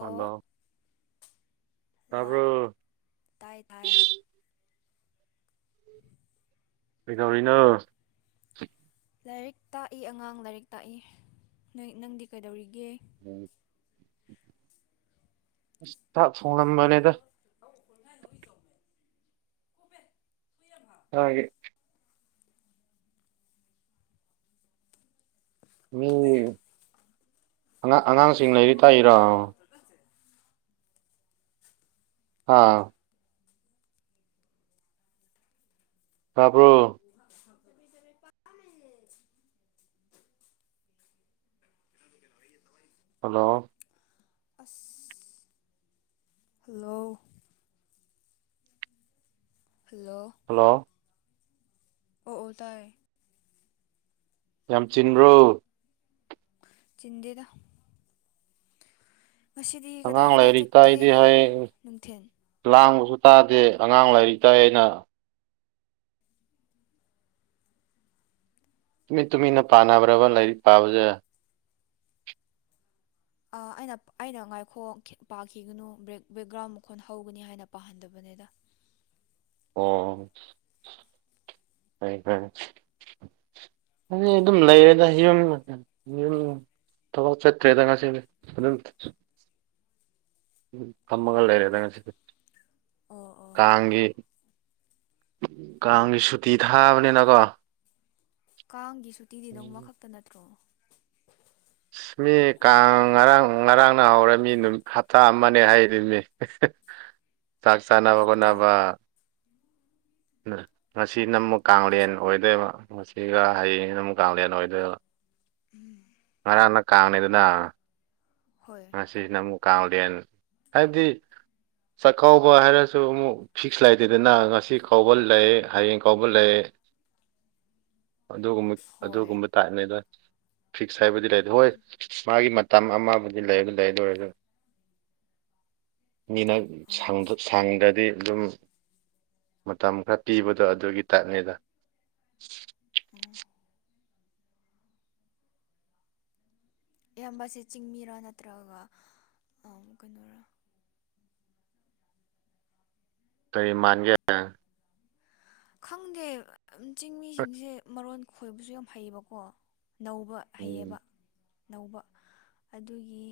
hello ꯇꯥꯕ꯭ꯔꯣ ꯂꯥꯛ ꯇꯥꯏ ꯇꯥꯏ ꯀꯩꯗꯧꯔꯤꯅꯣ ꯂꯥꯏꯔꯤꯛ ꯇꯥꯛꯏ ꯑꯉꯥꯡ ꯂꯥꯏꯔꯤꯛ ꯇꯥꯛꯏ ꯅꯣꯏ ꯅꯪꯗꯤ ꯀꯩꯗꯧꯔꯤꯒꯦ ꯑꯁ ꯊꯥꯛ ꯊꯣꯡꯉꯝꯕꯅꯦꯗ ꯍꯧ ꯈꯣꯏꯉ ꯅꯣꯏ ꯇꯧꯃꯦ ꯇꯥꯌꯦ ꯃꯤ ꯑꯉꯥꯡ ꯑꯉꯥꯡꯁꯤꯡ ꯂꯩꯔꯤꯛ ꯇꯥꯛꯏꯔꯣ ꯀꯁꯦ ꯑꯥ ꯇꯕ꯭ꯔꯣ [unintelligible] [unintelligible] ꯍꯜꯂꯣ ꯑꯁ ꯍꯂꯣ ꯍꯜꯂꯣ ꯍꯜꯂꯣ ꯑꯣ ꯑꯣ ꯇꯥꯏ ꯌꯥꯝ ꯆꯤꯟꯕ꯭ꯔꯣ ꯆꯤꯟꯗꯦꯗ ꯉꯁꯤꯗꯤ ꯀꯗꯥꯏ ꯑꯉꯥꯡ ꯀꯗꯥꯏ ꯂꯥꯏꯔꯤꯛ ꯆꯠꯀꯦ ꯇꯥꯛꯏꯗꯤ ꯍꯥꯏ ꯅꯨꯡꯊꯤꯟ ꯂꯥꯡꯕꯁꯨ ꯇꯥꯗꯦ ꯑꯉꯥꯡ ꯂꯥꯏꯔꯤꯛ ꯇꯥꯛꯏ ꯅ ꯇꯨꯃꯤꯠ ꯇꯨꯃꯤꯟꯅ ꯄꯥꯅꯕ꯭ꯔꯕ ꯂꯥꯏꯔꯤꯛ ꯄꯥꯕꯁꯦ ꯑꯩꯅ ꯑꯩꯅ ꯉꯥꯏꯈꯣ ꯄꯥꯈꯤꯒꯅꯨ ꯕ꯭ꯔꯦꯛ ꯕꯦꯛꯒ꯭ꯔꯥꯎꯟ ꯃꯈꯣꯟ ꯍꯧꯒꯅꯤ ꯍꯥꯏꯅ ꯄꯥꯍꯟꯗꯕꯅꯤꯗ ꯑꯣ ꯑꯩꯗꯤ ꯑꯗꯨꯝ ꯂꯩꯔꯦꯗ ꯌꯨꯝ ꯊꯕꯥꯛ ꯆꯠꯇ꯭ꯔꯦꯗ ꯉꯁꯤꯗꯤ ꯑꯗꯨꯝ ꯐꯝꯃꯒ ꯑꯣ ꯂꯩꯔꯦꯗ ꯉꯁꯤꯗꯤ ꯑꯣ ꯑꯣ ꯀꯥꯡꯒꯤ ꯀꯥꯡꯒꯤ ꯁꯨꯇꯤ ꯊꯥꯕꯅꯤꯅꯀꯣ ꯀꯥꯡꯒꯤ ꯁꯨꯇꯤꯗꯤ ꯅꯣꯡꯃ ꯈꯛꯇ ꯅꯠꯇ꯭ꯔꯣ ꯑꯁ ꯃꯤ ꯀꯥꯡ ꯉꯔꯥꯡ ꯉꯔꯥꯡꯅ ꯍꯧꯔꯝꯃꯤ ꯅꯨꯃꯤꯠ ꯍꯞꯇꯥ ꯑꯃꯅꯦ ꯍꯥꯏꯗꯨꯗꯤ ꯆꯥꯛ ꯆꯥꯅꯕ ꯍꯞꯇꯥ ꯉꯁꯤꯅ ꯃꯨꯛ ꯀꯥꯡꯂꯦꯟ ꯑꯆꯥ ꯑꯣꯏꯗꯣꯏꯕ ꯉꯁꯤꯒ ꯍꯌꯦꯡꯅ ꯑꯃꯨꯛ ꯀꯂꯦꯟ ꯑꯣꯏꯗꯨꯏꯕ ꯉꯔꯥꯡꯅ ꯀꯥꯡꯅꯤꯗꯅ ꯍꯣꯏ ꯉꯁꯤꯅ ꯑꯃꯨꯛ ꯀꯥꯡꯂꯦꯟ ꯍꯥꯏꯗꯤ ꯆꯥꯛꯀꯥꯎꯕ ꯍꯥꯏꯔꯁꯨ ꯑꯃꯨꯛ ꯐꯤꯛꯁ ꯂꯩꯇꯦꯗꯅ ꯉꯁꯤ ꯀꯧꯕꯥ ꯂꯩ ꯍꯌꯦꯡ ꯀꯧꯕ ꯂꯩ ꯑꯗꯨꯒꯨꯝꯕ ꯍꯣꯏ ꯑꯗꯨꯒꯨꯝꯕ ꯇꯥꯏꯞꯅꯦ ꯑꯗ ꯐꯤꯛꯁ ꯍꯥꯏꯕꯨꯗꯤ ꯂꯩꯇꯦ ꯍꯣꯏ ꯃꯥꯒꯤ ꯃꯇꯝ ꯑꯃꯕꯨ ꯏ ꯂꯩꯕ ꯂꯩ ꯂꯣꯏ ꯗ ꯃꯤꯅ ꯁꯪ ꯑꯠꯆꯥ ꯁꯪꯗ꯭ꯔꯗꯤ ꯑꯗꯨꯝ ꯃꯇꯝ ꯈꯔ ꯄꯤꯕꯗꯣ ꯑꯗꯨꯒꯤ ꯇꯥꯏꯞꯅꯤꯗ ꯎꯝ ꯑꯌꯥꯝꯕꯁꯦ ꯆꯤꯡꯃꯤꯔꯥ ꯅꯠꯇ꯭ꯔꯒ ꯀꯩꯅꯔꯥ ꯀꯔꯤ ꯃꯥꯟꯒꯦ ꯈꯪꯗꯦ ꯆꯤꯡꯃꯤꯁꯤꯡꯁꯦ ꯃꯔꯣꯟ ꯈꯣꯏꯕꯁꯨ ꯌꯥꯝ ꯍꯩꯌꯦꯕꯀꯣ ꯅꯧꯕ ꯍꯩꯌꯦꯕ ꯎꯝ ꯅꯧꯕ ꯑꯗꯨꯒꯤ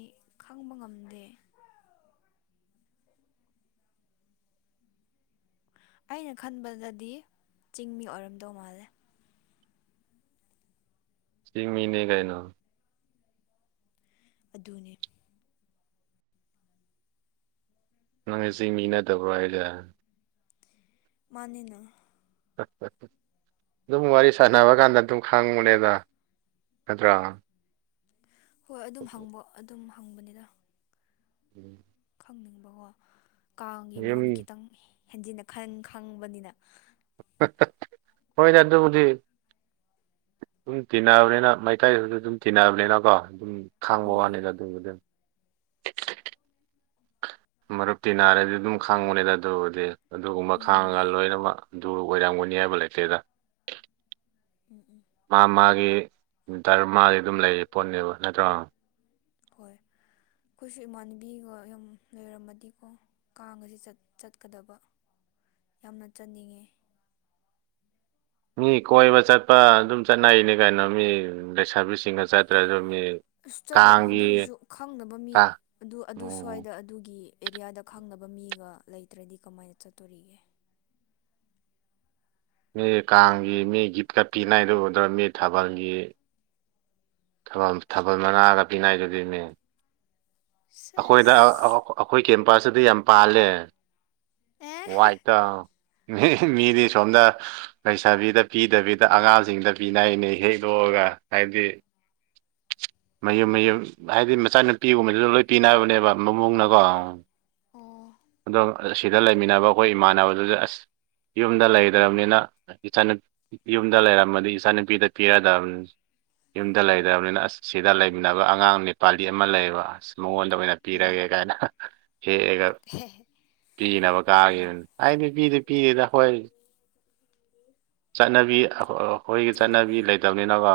ꯈꯪꯕ ꯉꯝꯗꯦ ꯑꯩꯅ ꯈꯟꯕꯗꯗꯤ ꯆꯤꯡ ꯃꯤ ꯑꯣꯏꯔꯝꯗꯧ ꯃꯥꯜꯂꯦ ꯆꯤꯡꯃꯤꯅꯦ ꯀꯥꯏꯅꯣ ꯑꯗꯨꯅꯦ ꯅꯪꯖꯦ ꯆꯤꯡꯃꯤ ꯅꯠꯇꯕ꯭ꯔꯣ ꯍꯥꯏꯖꯦ ꯃꯥꯅꯤꯅ ꯑꯗꯨꯝ ꯋꯥꯔꯤ ꯁꯥꯟꯅꯕ ꯀꯥꯟꯗ ꯑꯗꯨꯝ ꯈꯪꯕꯨꯅꯦꯗ ꯅꯠꯗ꯭ꯔꯥ ꯍꯣꯏ ꯑꯗꯨꯝ ꯍꯪꯕ ꯑꯗꯨꯝ ꯍꯪꯕꯅꯤꯗ ꯎꯝ ꯈꯪꯅꯤꯡꯕꯀꯣ ꯀꯥꯡꯒꯤ ꯌꯨꯝ ꯃꯔꯝ ꯈꯤꯇꯪ ꯍꯦꯟꯖꯤꯟꯅ ꯈꯟ ꯈꯪꯕꯅꯤꯅ ꯍꯣꯏꯅꯦ ꯑꯗꯨꯕꯨꯗꯤ ꯑꯗꯨꯝ ꯇꯤꯟꯅꯕꯅꯤꯅ ꯃꯩꯇꯩꯗꯨꯁꯨ ꯑꯗꯨꯝ ꯇꯤꯟꯅꯕꯅꯤꯅꯀꯣ ꯑꯗꯨꯝ ꯈꯥꯡꯕ ꯎꯝ ꯋꯥꯅꯤꯗ ꯑꯗꯨ ꯑꯗꯨꯝ ꯃꯔꯨꯞꯇꯤ ꯅꯥꯔꯗꯤ ꯑꯗꯨꯝ ꯈꯪꯕꯅꯦꯗ ꯑꯗꯨꯕꯨꯗꯤ ꯑꯗꯨꯒꯨꯝꯕ ꯎꯝ ꯈꯥꯡꯉꯒ ꯂꯣꯏꯅꯃꯛ ꯑꯗꯨ ꯑꯣꯏꯔꯝꯒꯅꯤ ꯍꯥꯏꯕ ꯂꯩꯇꯦꯗ ꯎꯝ ꯎꯝ ꯃꯥ ꯃꯥꯒꯤ ꯗ꯭ꯔꯃ ꯑꯗꯨꯝ ꯂꯩꯌꯦ ꯄꯣꯠꯅꯦꯕ ꯅꯠꯇ꯭ꯔꯣ ꯍꯣꯏ ꯑꯩꯈꯣꯏꯁꯨ ꯏꯃꯥꯟꯅꯕꯤꯒ ꯌꯥꯝ ꯂꯩꯔꯝꯃꯗꯤꯀꯣ ꯀꯥꯕꯗꯤ ꯆꯠꯀꯗꯕ ꯌꯥꯝꯅ ꯆꯠꯅꯤꯡꯉꯦ ꯃꯤ ꯀꯣꯏꯕ ꯆꯠꯄ ꯑꯗꯨꯝ ꯆꯠꯅꯩꯅꯤ ꯀꯩꯅꯣ ꯃꯤ ꯂꯩꯁꯕꯤꯁꯤꯡ ꯆꯥꯇ꯭ꯔꯥ ꯑꯗꯨ ꯃꯤ ꯏꯁꯇꯜ ꯀꯥꯡꯒꯤ ꯑꯗꯨꯁꯨ ꯈꯪꯗꯕ ꯃꯤ ꯀ ꯑꯗꯨ ꯑꯗꯨ ꯎꯝ ꯁ꯭ꯋꯥꯏꯗ ꯑꯗꯨꯒꯤ ꯑꯦꯔꯤꯌꯥꯗ ꯈꯪꯅꯕ ꯃꯤꯒ ꯂꯩꯇ꯭ꯔꯗꯤ ꯀꯃꯥꯏꯅ ꯆꯠꯇꯣꯔꯤꯒꯦ ꯃꯤ ꯀꯥꯡꯒꯤ ꯃꯤ ꯒꯤꯞꯀ ꯄꯤꯅꯩꯗꯣ ꯎꯗ꯭ꯔꯣ ꯃꯤ ꯊꯥꯕꯜꯒꯤ ꯊꯥꯕꯜ ꯊꯥꯕꯜ ꯃꯉꯥꯒ ꯄꯤꯅꯩꯗꯨꯗꯤ ꯃꯤ ꯑꯩꯈꯣꯏꯗ ꯁꯦꯁ ꯑꯩꯈꯣꯏ ꯀꯦꯝꯄꯥꯁꯇꯗꯤ ꯌꯥꯝ ꯄꯥꯜꯂꯦ ꯑꯦ ꯋꯥꯏꯠꯇ ꯃꯤ ꯃꯤꯗꯤ ꯁꯣꯝꯗ ꯂꯩꯁꯥꯕꯤꯗ ꯄꯤꯗꯕꯤꯗ ꯑꯉꯥꯡꯁꯤꯡꯗ ꯄꯤꯅꯅꯦ ꯍꯦꯛ ꯂꯣꯛꯑꯒ ꯍꯥꯏꯕꯗꯤ ꯃꯌꯨꯝ ꯃꯌꯨꯝ ꯍꯥꯏꯗꯤ ꯃꯆꯥꯅꯨꯄꯤꯒꯨꯝꯕꯗꯨꯗ ꯂꯣꯏ ꯄꯤꯅꯕꯅꯦꯕ ꯃꯃꯨꯡꯅꯀꯣ ꯑꯣ ꯑꯗꯣ ꯁꯤꯗ ꯂꯩꯃꯤꯟꯅꯕ ꯑꯩꯈꯣꯏ ꯏꯃꯥꯟꯅꯕꯗꯨꯁꯨ ꯑꯁ ꯌꯨꯝꯗ ꯂꯩꯗ꯭ꯔꯕꯅꯤꯅ ꯏꯆ ꯌꯨꯝꯗ ꯂꯩꯔꯝꯃꯗꯤ ꯏꯆꯟ ꯅꯨꯨꯄꯤꯗ ꯄꯤꯔꯗꯕꯅꯤ ꯌꯨꯝꯗ ꯂꯩꯗ꯭ꯔꯕꯅꯤꯅ ꯑꯁ ꯁꯤꯗ ꯂꯩꯃꯤꯟꯅꯕ ꯑꯉꯥꯡ ꯅꯦꯄꯥꯂꯤ ꯑꯃ ꯂꯩꯌꯦꯕ ꯑꯁ ꯃꯉꯣꯟꯗ ꯑꯣꯏꯅ ꯄꯤꯔꯒꯦ ꯀꯥꯏꯅ ꯍꯦꯛꯑꯒ ꯄꯤꯁꯤꯅꯕ ꯑꯣ ꯀꯥꯒꯤꯗꯨꯅ ꯑꯩꯗꯤ ꯄꯤꯗꯤ ꯄꯤꯔꯤꯗ ꯍꯣꯏ ꯆꯠꯅꯕꯤ ꯑꯩꯈꯣꯏꯒꯤ ꯆꯠꯅꯕꯤ ꯂꯩꯇꯕꯅꯤꯅꯀꯣ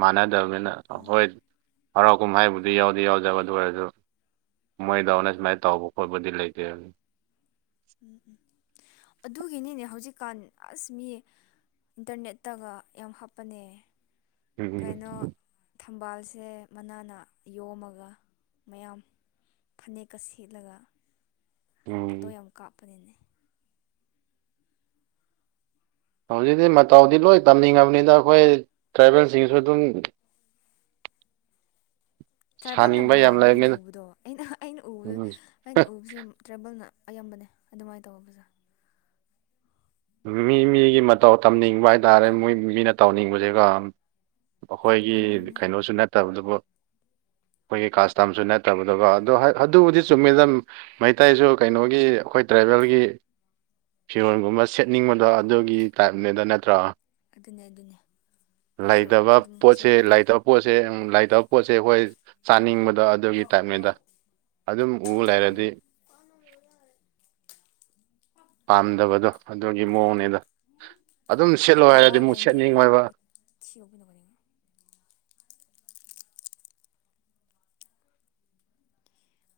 ꯃꯥꯟꯅꯗꯕꯅꯤꯅ ꯑꯣ ꯍꯣꯏ ꯍꯔꯥꯎ ꯀꯨꯝꯍꯩꯕꯨꯗꯤ ꯌꯥꯎꯗꯤ ꯌꯥꯎꯗꯕ ꯑꯗꯨ ꯑꯣꯏꯔꯁꯨ ꯃꯣꯏꯗꯅ ꯁꯨꯃꯥꯏꯅ ꯇꯧꯕ ꯈꯣꯠꯄꯗꯤ ꯂꯩꯇꯦ ꯑꯗꯨ ꯎꯝ ꯎꯝ ꯑꯗꯨꯒꯤꯅꯤꯅꯦ ꯍꯧꯖꯤꯛꯀꯥꯟ ꯑꯁ ꯃꯤ ꯏꯟꯇꯔꯅꯦꯠꯇꯒ ꯌꯥꯝ ꯍꯥꯞꯄꯅꯦ ꯎꯝ ꯀꯩꯅꯣ ꯊꯝꯕꯥꯜꯁꯦ ꯃꯅꯥꯅ ꯌꯣꯝꯃꯒ ꯃꯌꯥꯝ ꯐꯅꯦꯛꯀ ꯁꯦꯠꯂꯒ ꯎꯝ ꯐꯣꯇꯣ ꯌꯥꯝ ꯀꯥꯞꯄꯅꯤꯅꯦ ꯍꯧꯖꯤꯛꯇꯤ ꯃꯇꯥꯎꯗꯤ ꯂꯣꯏ ꯇꯝꯅꯤꯡꯉꯕꯅꯤꯅ ꯑꯩꯈꯣꯏ ꯇ꯭ꯔꯥꯏꯕꯦꯜꯁꯤꯡꯁꯨ ꯑꯗꯨꯝ [inaudible] ꯇ꯭ꯔꯥꯏꯕꯦꯜꯅꯕꯨ ꯁꯥꯅꯤꯡꯕ ꯌꯥꯝ ꯌꯥꯝꯃꯦ ꯑꯩꯅ ꯂꯩꯕꯅꯤꯅ ꯎꯕꯗꯣ ꯑꯩꯅ ꯑꯩꯅ ꯎꯕꯗ ꯎꯝ ꯑꯩꯅ ꯎꯕꯁꯤ ꯇ꯭ꯔꯦꯕꯦꯜꯅ ꯑꯌꯥꯝꯕꯅꯦ ꯑꯗꯨꯃꯥꯏꯅ ꯇꯧꯕ ꯄꯨꯖꯥ ꯃꯤ ꯃꯤꯒꯤ ꯃꯇꯧ ꯇꯝꯅꯤꯡꯕ ꯍꯥꯏꯇꯥꯔꯦ ꯃꯣꯏ ꯃꯤꯅ ꯇꯧꯅꯤꯡꯕꯁꯦꯒ ꯑꯩꯈꯣꯏꯒꯤ ꯑꯗꯨꯅꯦ ꯀꯩꯅꯣꯁꯨ ꯅꯠꯇꯕꯗꯨꯕꯨ ꯑꯩꯈꯣꯏꯒꯤ ꯀꯥꯁꯇꯝꯁꯨ ꯅꯠꯇꯕꯗꯨꯒ ꯑꯗꯨ ꯑꯗꯨꯕꯨꯗꯤ ꯆꯨꯝꯃꯤꯅ ꯃꯩꯇꯩꯁꯨ ꯀꯩꯅꯣꯒꯤ ꯑꯩꯈꯣꯏ ꯇ꯭ꯔꯥꯏꯕꯦꯜꯒꯤ ꯐꯤꯔꯣꯜꯒꯨꯝꯕ ꯁꯦꯠꯅꯤꯡꯕꯗꯣ ꯑꯗꯨꯒꯤ ꯇꯥꯏꯞꯅꯦꯗ ꯅꯠꯇ꯭ꯔꯣ ꯑꯗꯨꯅꯦ ꯑꯗꯨꯅꯦ ꯑꯩꯁꯨ ꯂꯩꯇꯕ ꯑꯗꯨꯝ ꯄꯣꯠꯁꯦ ꯁꯦꯠꯄꯗꯣ ꯂꯩꯇꯕ ꯄꯣꯠꯁꯦ ꯂꯩꯇꯕ ꯄꯣꯠꯁꯦ ꯑꯩꯈꯣꯏ ꯆꯥꯅꯤꯡꯕꯗꯣ ꯑꯗꯨꯒꯤ ꯇꯥꯏꯞꯅꯤꯗ ꯑꯗꯨꯝ ꯎ ꯂꯩꯔꯗꯤ ꯄꯥꯝꯗꯕꯗꯣ ꯑꯗꯨꯒꯤ ꯃꯑꯣꯡꯅꯦꯗꯥ ꯑꯗꯨꯝ ꯁꯦꯠꯂꯣ ꯍꯥꯏꯔꯗꯤ ꯇꯄꯥꯕꯥꯎ ꯑꯃꯨꯛ ꯂꯥꯏꯟꯗꯦ ꯁꯦꯠꯅꯤꯡꯉꯣꯏꯕ [unintelligible]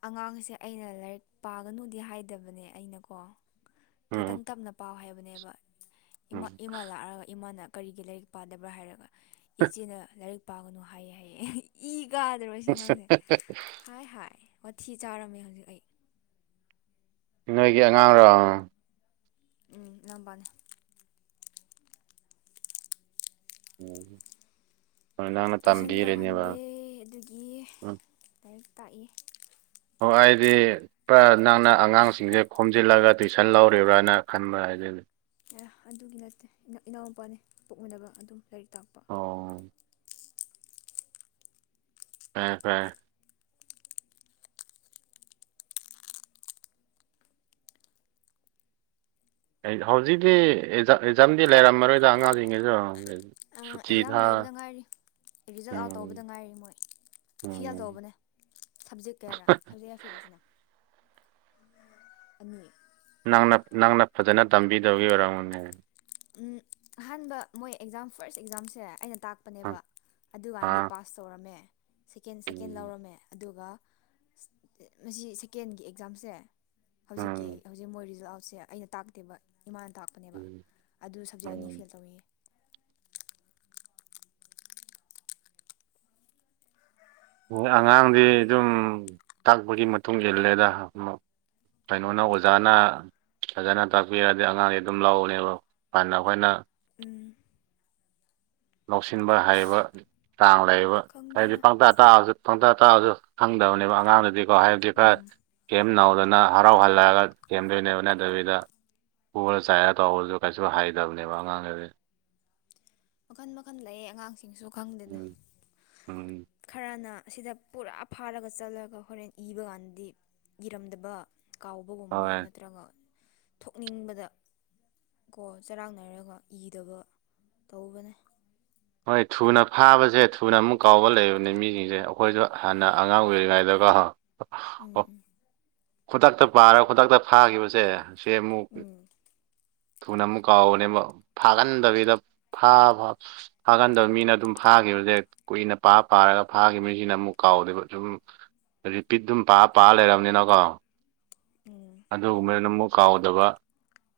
ꯑꯉꯥꯡꯁꯦ ꯑꯩꯅ ꯂꯥꯏꯔꯤꯛ ꯄꯥꯒꯅꯨꯗꯤ ꯍꯥꯏꯗꯕꯅꯦ ꯑꯩꯅꯀꯣ ꯎꯝ ꯈꯤꯇꯪ ꯇꯞꯅ ꯄꯥꯎ ꯍꯥꯏꯕꯅꯦꯕ ꯎꯝ ꯏꯃꯥ ꯂꯥꯛꯑꯒ ꯏꯃꯥꯅ ꯀꯔꯤꯒꯤ ꯂꯥꯏꯔꯤꯛ ꯄꯥꯗꯕ꯭ꯔꯥ ꯍꯥꯏꯔꯒ ꯏꯆꯦꯅ ꯂꯥꯏꯔꯤꯛ ꯄꯥꯒꯅꯨ ꯍꯥꯏꯌꯦ ꯍꯥꯏꯌꯦ ꯏ ꯀꯥ ꯑꯗꯨꯔꯣ ꯁꯤ ꯑꯉꯥꯡꯁꯦ ꯍꯥꯏ ꯍꯥꯏ ꯋꯥꯊꯤ ꯆꯥꯔꯝꯃꯦ ꯑꯩ ꯍꯧꯖꯤꯛ ꯅꯣꯏꯒꯤ ꯑꯉꯥꯡꯔꯣ ꯎꯝ ꯢꯅꯥꯎꯕꯅꯦ ꯎꯝ ꯅꯪꯅ ꯇꯨꯏꯁꯟ ꯇꯝꯕꯤꯔꯤꯅꯦꯕ ꯂꯧꯍꯟꯗꯦ ꯑꯗꯨꯒꯤ ꯎꯝ ꯂꯥꯏꯔꯤꯛ ꯇꯥꯛꯏ ꯍꯣꯏ ꯑꯩꯗꯤ ꯄꯨꯔ ꯅꯪꯅ ꯑꯉꯥꯡꯁꯤꯡꯁꯦ ꯈꯣꯝꯖꯤꯜꯂꯒ ꯇꯨꯏꯁꯟ ꯂꯧꯔꯤꯕ꯭ꯔꯥꯅ ꯈꯟꯕ ꯑꯩꯗꯤ ꯑꯗꯨꯒꯤ ꯅꯠꯇꯦ ꯏꯅꯥꯎꯄꯥꯅꯦ ꯄꯣꯛꯃꯤꯟꯅꯕ ꯑꯗꯨꯝ ꯂꯥꯏꯔꯤꯛ ꯇꯥꯛꯄ ꯑꯣ ꯐꯥꯏ ꯐ꯭ꯔꯥꯏꯦ ꯍꯧꯖꯤꯛꯀꯤ ꯑꯦꯛꯖꯥꯝꯗꯤ ꯂꯩꯔꯝꯃꯔꯣꯏꯗ ꯑꯉꯥꯡꯁꯤꯡꯩꯁꯨ ꯑꯦꯛꯖꯥꯝ ꯂꯣꯏꯕꯗ ꯉꯥꯏꯔꯤ ꯔꯤꯖꯜꯠ ꯑꯥꯎꯠ ꯇꯧꯕꯗ ꯎꯝ ꯉꯥꯏꯔꯤ ꯃꯣꯏ ꯐꯦꯜ ꯎꯝ ꯇꯧꯕꯅꯦ ꯁꯞꯖꯦꯛ ꯀꯌꯥꯔ ꯁꯕꯖꯦꯛ ꯌꯥꯌꯥ ꯐꯤꯔꯏꯁꯤꯅ ꯑꯅꯤ ꯅꯪꯅ ꯅꯪꯅ ꯐꯖꯅ ꯇꯝꯕꯤꯗꯕꯒꯤ ꯑꯣꯏꯔꯝꯅꯦ ꯎꯝ ꯑꯍꯥꯟꯕ ꯃꯣꯏ ꯑꯦꯛꯖꯥꯝ ꯐꯥꯔꯁ ꯑꯦꯛꯖꯥꯝꯁꯦ ꯑꯩꯅ ꯇꯥꯛꯄꯅꯦꯕ ꯑꯗꯨꯀꯥꯟꯅꯗꯤ ꯑꯥ ꯄꯥꯁ ꯇꯧꯔꯝꯃꯦ ꯁꯦꯀꯦꯟ ꯁꯦꯀꯦꯟ ꯎꯝ ꯂꯧꯔꯝꯃꯦ ꯑꯗꯨꯒ ꯑꯁꯤ ꯁꯦꯀꯦꯟꯒꯤ ꯑꯦꯛꯖꯥꯝꯁꯦ ꯍꯧꯖꯤꯛꯀꯤ ꯎꯝ ꯍꯧ ꯍꯧꯖꯤꯛ ꯃꯣꯏ ꯔꯤꯖꯜ ꯑꯥꯎꯠꯁꯦ ꯑꯩꯅ ꯇꯥꯛꯇꯦꯕ ꯏꯃꯥꯅ ꯇꯥꯛꯄꯅꯦꯕ ꯑꯗꯨ ꯁꯞꯖꯦꯛ ꯑꯅꯤ ꯎꯝ ꯐꯦꯜ ꯇꯧꯋꯦꯌꯦ ꯑꯉꯥꯡꯗꯤ ꯑꯗꯨꯝ ꯇꯥꯛꯄꯒꯤ ꯃꯇꯨꯡ ꯏꯜꯂꯦꯗ ꯑꯃ ꯀꯩꯅꯣꯅ ꯑꯣꯖꯥꯅ ꯐꯖꯅ ꯇꯥꯛꯄꯤꯔꯗꯤ ꯑꯉꯥꯡꯗꯤ ꯑꯗꯨꯝ ꯂꯎꯅꯦꯕ ꯐꯅ ꯑꯩꯈꯣꯏꯅ ꯎꯝ ꯂꯧꯁꯤꯟꯕ ꯍꯩꯕ ꯆꯥꯡ ꯂꯩꯕ ꯍꯥꯏꯗꯤ ꯈꯪꯗꯦꯗ ꯄꯪꯇꯥꯛ ꯇꯥꯛꯑꯁꯨ ꯄꯪꯇꯥ ꯇꯥꯛꯑꯁꯨ ꯈꯪꯗꯕꯅꯦꯕ ꯑꯉꯥꯡꯗꯗꯤꯀꯣ ꯍꯥꯏꯕꯗꯤ ꯈꯔ ꯎꯝ ꯊꯦꯝ ꯅꯧꯗꯅ ꯍꯔꯥꯎ ꯍꯜꯂꯛꯑꯒ ꯊꯦꯝꯗꯣꯏꯅꯦꯕ ꯅꯠꯇꯕꯤꯗ ꯄꯨꯔ ꯆꯥꯏꯔ ꯇꯧꯔꯁꯨ ꯀꯩꯁꯨ ꯍꯩꯗꯕꯅꯦꯕ ꯑꯉꯥꯡꯗꯗꯤ ꯃꯈꯜ ꯃꯈꯜ ꯂꯩ ꯑꯉꯥꯡꯁꯤꯡꯁꯨ ꯈꯪꯗꯦꯗ ꯎꯝ ꯎꯝ ꯈꯔꯅ ꯑꯁꯤꯗ ꯄꯨꯔꯥ ꯐꯥꯔꯒ ꯆꯠꯂꯒ ꯍꯣꯔꯦꯟ ꯏꯕ ꯀꯥꯟꯗꯗꯤ ꯏꯔꯝꯗꯕ ꯀꯥꯎꯕꯒꯨꯝꯕ ꯍꯣꯏ ꯅꯠꯇ꯭ꯔꯒ ꯊꯣꯛꯅꯤꯡꯕꯗ ꯀꯣ ꯆꯔꯥꯡꯅꯔꯒ ꯏꯗꯕ ꯇꯧꯕꯅꯦ ꯍꯣꯏ ꯊꯨꯅ ꯐꯥꯕꯁꯦ ꯊꯨꯅ ꯑꯃꯨꯛ ꯀꯥꯎꯕ ꯂꯩꯕꯅꯦ ꯃꯤꯁꯤꯡꯁꯦ ꯑꯩꯈꯣꯏꯁꯨ ꯍꯥꯟꯅ ꯑꯉꯥꯡ ꯑꯣꯏꯔꯤꯉꯩꯗꯀꯣ ꯑ [inaudible] ꯎꯝ ꯎꯝ ꯈꯨꯗꯛꯇ ꯄꯥꯔ ꯈꯨꯗꯛꯇ ꯐꯥꯈꯤꯕꯁꯦ ꯁꯤ ꯑꯃꯨꯛ ꯎꯝ ꯊꯨꯅ ꯑꯃꯨꯛ ꯀꯥꯎꯕꯅꯦꯕ ꯐꯥꯒꯟꯗꯕꯤꯗ ꯐꯥꯕ ꯐꯥꯒꯟꯗꯕ ꯃꯤꯅ ꯑꯗꯨꯝ ꯐꯥꯈꯤꯕꯁꯦ ꯀꯨꯏꯅ ꯄꯥ ꯄꯥꯔꯒ ꯐꯥꯈꯤꯕ ꯃꯤꯁꯤꯅ ꯑꯃꯨꯛ ꯀꯥꯎꯗꯦꯕ ꯑꯗꯨꯨꯝ ꯔꯤꯄꯤꯠ ꯑꯗꯨꯝ ꯄꯥꯔ ꯄꯥꯔ ꯂꯩꯔꯕꯅꯤꯅꯀꯣ ꯎꯝ ꯑꯗꯨꯒꯨꯝꯕꯗꯨꯅ ꯑꯃꯨꯛ ꯀꯥꯎꯗꯕ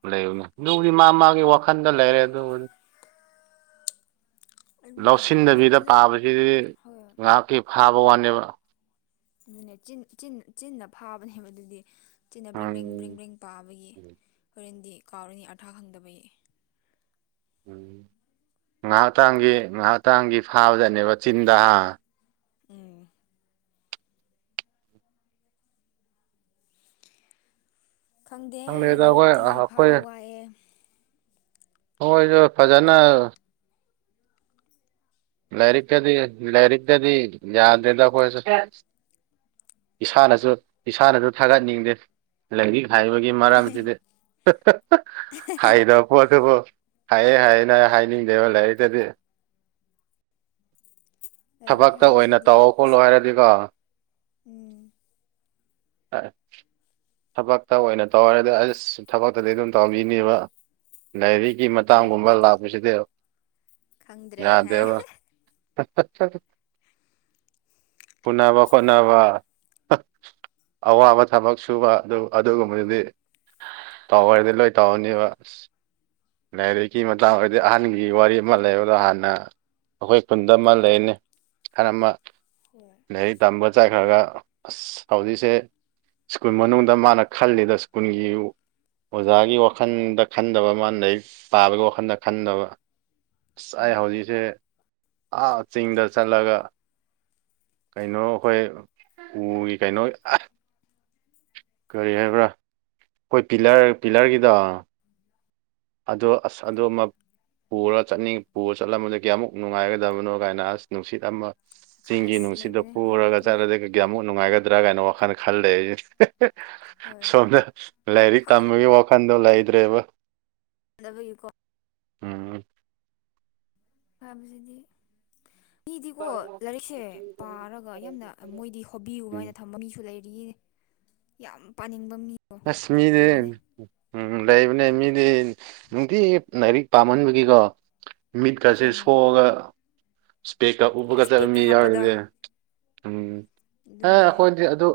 ꯂꯩꯕꯅꯦ ꯑꯗꯨꯕꯨꯗꯤ ꯃꯥ ꯃꯥꯒꯤ ꯋꯥꯈꯟꯗ ꯂꯩꯔꯦ ꯑꯗꯨꯕꯨꯗꯤ ꯎꯝ ꯑꯗꯨꯅꯦ ꯂꯧꯁꯤꯟꯗꯕꯤꯗ ꯑꯗꯣ ꯄꯥꯕꯁꯤꯗꯤ ꯍꯣꯏ ꯉꯥꯏꯍꯥꯛꯀꯤ ꯐꯥꯕ ꯋꯥꯅꯦꯕ ꯑꯗꯨꯅꯦ ꯆꯤꯟꯅ ꯐꯥꯕꯅꯦꯕ ꯑꯗꯨꯗꯤ ꯆꯤꯟꯅ ꯕ꯭ꯔꯦꯡ ꯕ꯭ꯔꯦꯡ ꯎꯝ ꯕ꯭ꯔꯦꯡ ꯄꯥꯕꯒꯤ ꯍꯣꯔꯦꯟꯗꯤ ꯀꯥꯎꯔꯅꯤ ꯑꯥꯔꯊꯥ ꯈꯪꯗꯕꯒꯤ ꯎꯝ ꯉꯥꯏꯍꯥꯛꯇꯥꯡꯒꯤ ꯉꯥꯏꯍꯥꯛꯇꯥꯡꯒꯤ ꯐꯥꯕꯗꯅꯦꯕ ꯆꯤꯟꯗ ꯎꯝ ꯈꯪꯗꯦ ꯈꯪꯗꯦꯗ ꯑꯩꯈꯣꯏ ꯂꯥꯏꯔꯤꯛꯇꯤ ꯑꯩꯈꯣꯏ ꯐꯥꯕ ꯋꯥꯑꯦ ꯑꯩꯈꯣꯢꯁꯨ ꯐꯖꯅ ꯂꯥꯏꯔꯤꯛꯇꯗꯤ ꯂꯥꯏꯔꯤꯛꯇꯗꯤ ꯌꯥꯗ꯭ꯔꯦꯗ ꯑꯩꯈꯣꯏꯁꯨ ꯏꯁꯥꯅꯁꯨ ꯏꯁꯥꯅꯁꯨ ꯊꯥꯒꯠꯅꯤꯡꯗꯦ ꯂꯥꯏꯔꯤꯛ ꯍꯩꯕꯒꯤ ꯃꯔꯝꯁꯤꯗꯤ ꯍꯥꯏꯗ ꯄꯣꯠꯇꯕꯣ ꯍꯥꯏꯌꯦ ꯍꯥꯏꯌꯦꯅ ꯍꯥꯏꯅꯤꯡꯗꯦꯕ ꯂꯥꯏꯔꯤꯛꯇꯗꯤ ꯂꯥꯏꯔꯤꯛ ꯊꯕꯛꯇ ꯑꯣꯏꯅ ꯍꯥꯏꯕꯁꯤꯗꯤ ꯇꯧ ꯈꯣꯠꯂꯣ ꯑꯁꯦꯡꯕ ꯍꯥꯏꯔꯗꯤꯀꯣ ꯎꯝ ꯑ ꯊꯕꯛꯇ ꯑꯣꯏꯅ ꯇꯧꯔꯦꯗ ꯑꯁ ꯊꯕꯛꯇꯗꯤ ꯑꯗꯨꯝ ꯇꯧꯕꯤꯅꯦꯕ ꯂꯥꯏꯔꯤꯛ ꯒꯤ ꯃꯇꯥꯡꯒꯨꯝꯕ ꯂꯥꯏꯔꯤꯛꯇꯗꯤ ꯂꯥꯛꯄꯁꯤꯗꯤ ꯈꯪꯗ꯭ꯔꯦ ꯍꯦ ꯌꯥꯗꯦꯕ ꯎꯅꯥꯕ ꯈꯣꯠꯅꯕ ꯑꯋꯥꯕ ꯊꯕꯛ ꯁꯨꯕ ꯑꯗꯨ ꯑꯗꯨꯒꯨꯝꯕꯗꯨꯗꯤ ꯇꯧꯔꯗꯤ ꯂꯣꯏ ꯇꯧꯔꯅꯦꯕ ꯑꯁ ꯂꯥꯏꯔꯤꯛꯀꯤ ꯃꯇꯥꯡ ꯑꯣꯏꯔꯗꯤ ꯑꯍꯟꯒꯤ ꯋꯥꯔꯤ ꯑꯃ ꯂꯩꯕꯗꯣ ꯍꯥꯟꯅ ꯑꯩꯈꯣꯏ ꯈꯨꯟꯗ ꯑꯃ ꯂꯩꯅꯦ ꯑꯍꯥꯜ ꯑꯃ ꯍꯣꯏ ꯂꯥꯢꯔꯤꯛ ꯇꯝꯒ ꯆꯠꯈ꯭ꯔꯒ ꯑꯁ ꯍꯧꯖꯤꯛꯁꯦ ꯁ꯭ꯀꯨꯜ ꯃꯅꯨꯡꯗ ꯃꯥꯅ ꯈꯜꯂꯤꯗꯣ ꯁ꯭ꯀꯨꯜꯒꯤ ꯑꯣꯖꯥꯒꯤ ꯋꯥꯈꯜꯗ ꯈꯟꯗꯕ ꯃꯥꯅ ꯂꯥꯏꯔꯤꯛ ꯕꯕꯥꯒꯤ ꯋꯥꯈꯜꯗ ꯈꯟꯗꯕ ꯑꯁ ꯑꯩ ꯎꯝ ꯍꯧꯖꯤꯛꯁꯦ ꯑ ꯆꯤꯡꯗ ꯆꯠꯂꯒ ꯀꯩꯅꯣ ꯑꯩꯈꯣꯏ ꯎꯒꯤ ꯀꯩꯅꯣ ꯀꯔꯤ ꯍꯥꯏꯕ꯭ꯔꯥ ꯑꯩꯈꯣꯏ ꯄꯤꯂꯔ ꯄꯤꯂꯔꯒꯤꯗꯣ ꯑꯗꯣ ꯑꯁ ꯑꯗꯣ ꯃ ꯄꯨꯔꯒ ꯆꯠꯅꯤꯡ ꯄꯨꯔ ꯆꯠꯂꯝꯕꯗ ꯀꯌꯥꯃꯨꯛ ꯅꯨꯡꯉꯥꯏꯒꯗꯕꯅꯣ ꯀꯥꯏꯅ ꯑꯁ ꯅꯨꯡꯁꯤꯠ ꯑꯃ ꯆꯤꯡꯒꯤ ꯈꯥꯁ ꯅꯨꯡꯁꯤꯠꯅ ꯂꯩꯕꯅꯦ ꯍꯣꯏ ꯄꯨꯔꯒ ꯃꯇꯝꯗ ꯆꯔꯖꯒꯦ ꯀꯤꯌꯥꯃꯨꯛ ꯅꯨꯡꯉꯥꯏꯒꯗ꯭ꯔꯥ ꯀꯥꯏꯅ ꯋꯥꯈꯜ ꯈꯜꯂꯦ ꯍꯣꯏ ꯁꯣꯝꯗ ꯂꯥꯏꯔꯤꯛ ꯇꯝꯕꯒꯤ ꯋꯥꯈꯟꯗꯣ ꯂꯩꯇ꯭ꯔꯦꯕ ꯕꯀꯣ ꯎꯝ ꯑꯕꯁꯤꯗꯤ ꯃꯤꯗꯤꯀꯣ ꯂꯥꯏꯔꯤꯛꯁꯦ ꯄꯥꯔꯒ ꯌꯥꯝꯅ ꯃꯣꯏꯗꯤ ꯎꯝ ꯍꯣꯕꯤꯃꯥꯏꯅ ꯊꯝꯕ ꯃꯤꯁꯨ ꯂꯩ ꯑꯗꯒꯤ ꯌꯥꯝ ꯄꯥꯅꯤꯡꯕ ꯃꯤꯗꯣ ꯑꯁ ꯃꯤꯗꯤ ꯂꯩꯕꯅꯦ ꯎꯝ ꯂꯩꯕꯅꯦ ꯃꯤꯗꯤ ꯅꯨꯡꯇꯤ ꯂꯥꯏꯔꯤꯛ ꯄꯥꯝꯃꯟꯕꯒꯤꯀꯣ ꯃꯤꯠꯀꯁꯦ ꯎꯝ ꯁꯣꯛꯑꯒ ꯏꯁꯄꯦꯛꯀ ꯎꯕꯒ ꯑꯁ ꯄꯦꯛꯀ ꯇꯝꯃꯤ ꯍꯥꯞꯄꯗꯣ ꯌꯥꯎꯔꯤꯅꯦ ꯎꯝ ꯍꯦ ꯑꯗꯨꯅꯦ ꯑꯩꯈꯣꯏꯗꯤ ꯑꯗꯨ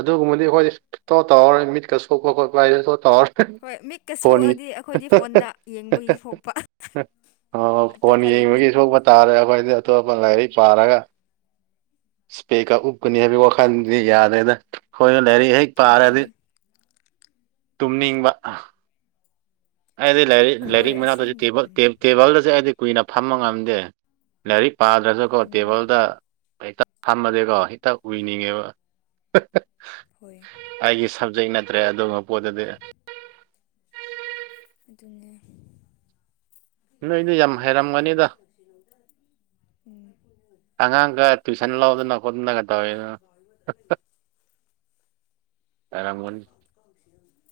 ꯑꯗꯨꯒꯨꯝꯕꯗꯤ ꯑꯩꯈꯣꯏꯗꯤ ꯁꯨꯇꯣ ꯇꯧꯔꯔꯣꯏ ꯃꯤꯠꯀ ꯁꯣꯛꯄ ꯈꯣꯠꯄ ꯍꯥꯏ ꯍꯣꯏ ꯃꯤꯠꯀ ꯐꯣꯟꯒꯤ ꯁꯣꯛꯑꯗꯤ ꯑꯩꯈꯣꯏꯗꯤ ꯐꯣꯟꯗ ꯌꯦꯡꯕꯒꯤ ꯁꯣꯛꯄ ꯑꯣ ꯐꯣꯟ ꯑꯇꯣꯞꯄ ꯂꯩꯇꯦ ꯌꯦꯡꯕꯒꯤ ꯁꯣꯛꯄ ꯇꯥꯔꯦ ꯑꯩꯈꯣꯏꯗꯤ ꯑꯇꯣꯞꯄ ꯂꯥꯏꯔꯤꯛ ꯄꯥꯔꯒ ꯁꯄꯦꯛꯀ ꯎꯞꯀꯅꯤ ꯍꯥꯏꯕꯒꯤ ꯋꯥꯈꯜꯗꯤ ꯌꯥꯗ꯭ꯔꯦꯗ ꯑꯩꯈꯣꯏꯗ ꯂꯥꯏꯔꯤꯛ ꯍꯩ ꯄꯥꯔꯗꯤ ꯑꯗꯨꯅꯦ ꯇꯨꯝꯅꯤꯡꯕ ꯑꯩꯗꯤ ꯂꯥꯏꯔꯤꯛ ꯍꯣꯏ ꯂꯥꯏꯔꯤꯛ ꯃꯅꯥꯛꯇꯁꯨ ꯑꯁꯦꯡꯕ ꯎꯝ ꯇꯦꯕꯜꯗꯁꯨ ꯑꯩꯗꯤ ꯀꯨꯏꯅ ꯐꯝꯕ ꯉꯝꯗꯦ ꯂꯥꯏꯔꯤꯛ ꯄꯥꯗ꯭ꯔꯁꯨꯀꯣ ꯎꯝ ꯇꯦꯕꯜꯗ ꯐꯝꯃꯗꯤꯀꯣ ꯍꯦꯛꯇꯥ ꯎꯏꯅꯤꯡꯉꯦꯕ ꯍꯣꯏ ꯑꯩꯒꯤ ꯁꯕꯖꯦꯛ ꯅꯠꯇ꯭ꯔꯦ ꯑꯗꯨꯒꯨꯝꯕ ꯄꯣꯠꯇꯨꯗꯤ ꯑꯗꯨꯅꯦ ꯅꯣꯏꯗꯤ ꯌꯥꯝ ꯍꯩꯔꯝꯒꯅꯤꯗ ꯎꯝ ꯑꯉꯥꯡꯒ ꯇꯨꯏꯁꯟ ꯂꯧꯗꯅ ꯈꯣꯠꯇꯅꯒ ꯇꯧꯋꯤ ꯇꯔꯝꯒꯅꯤ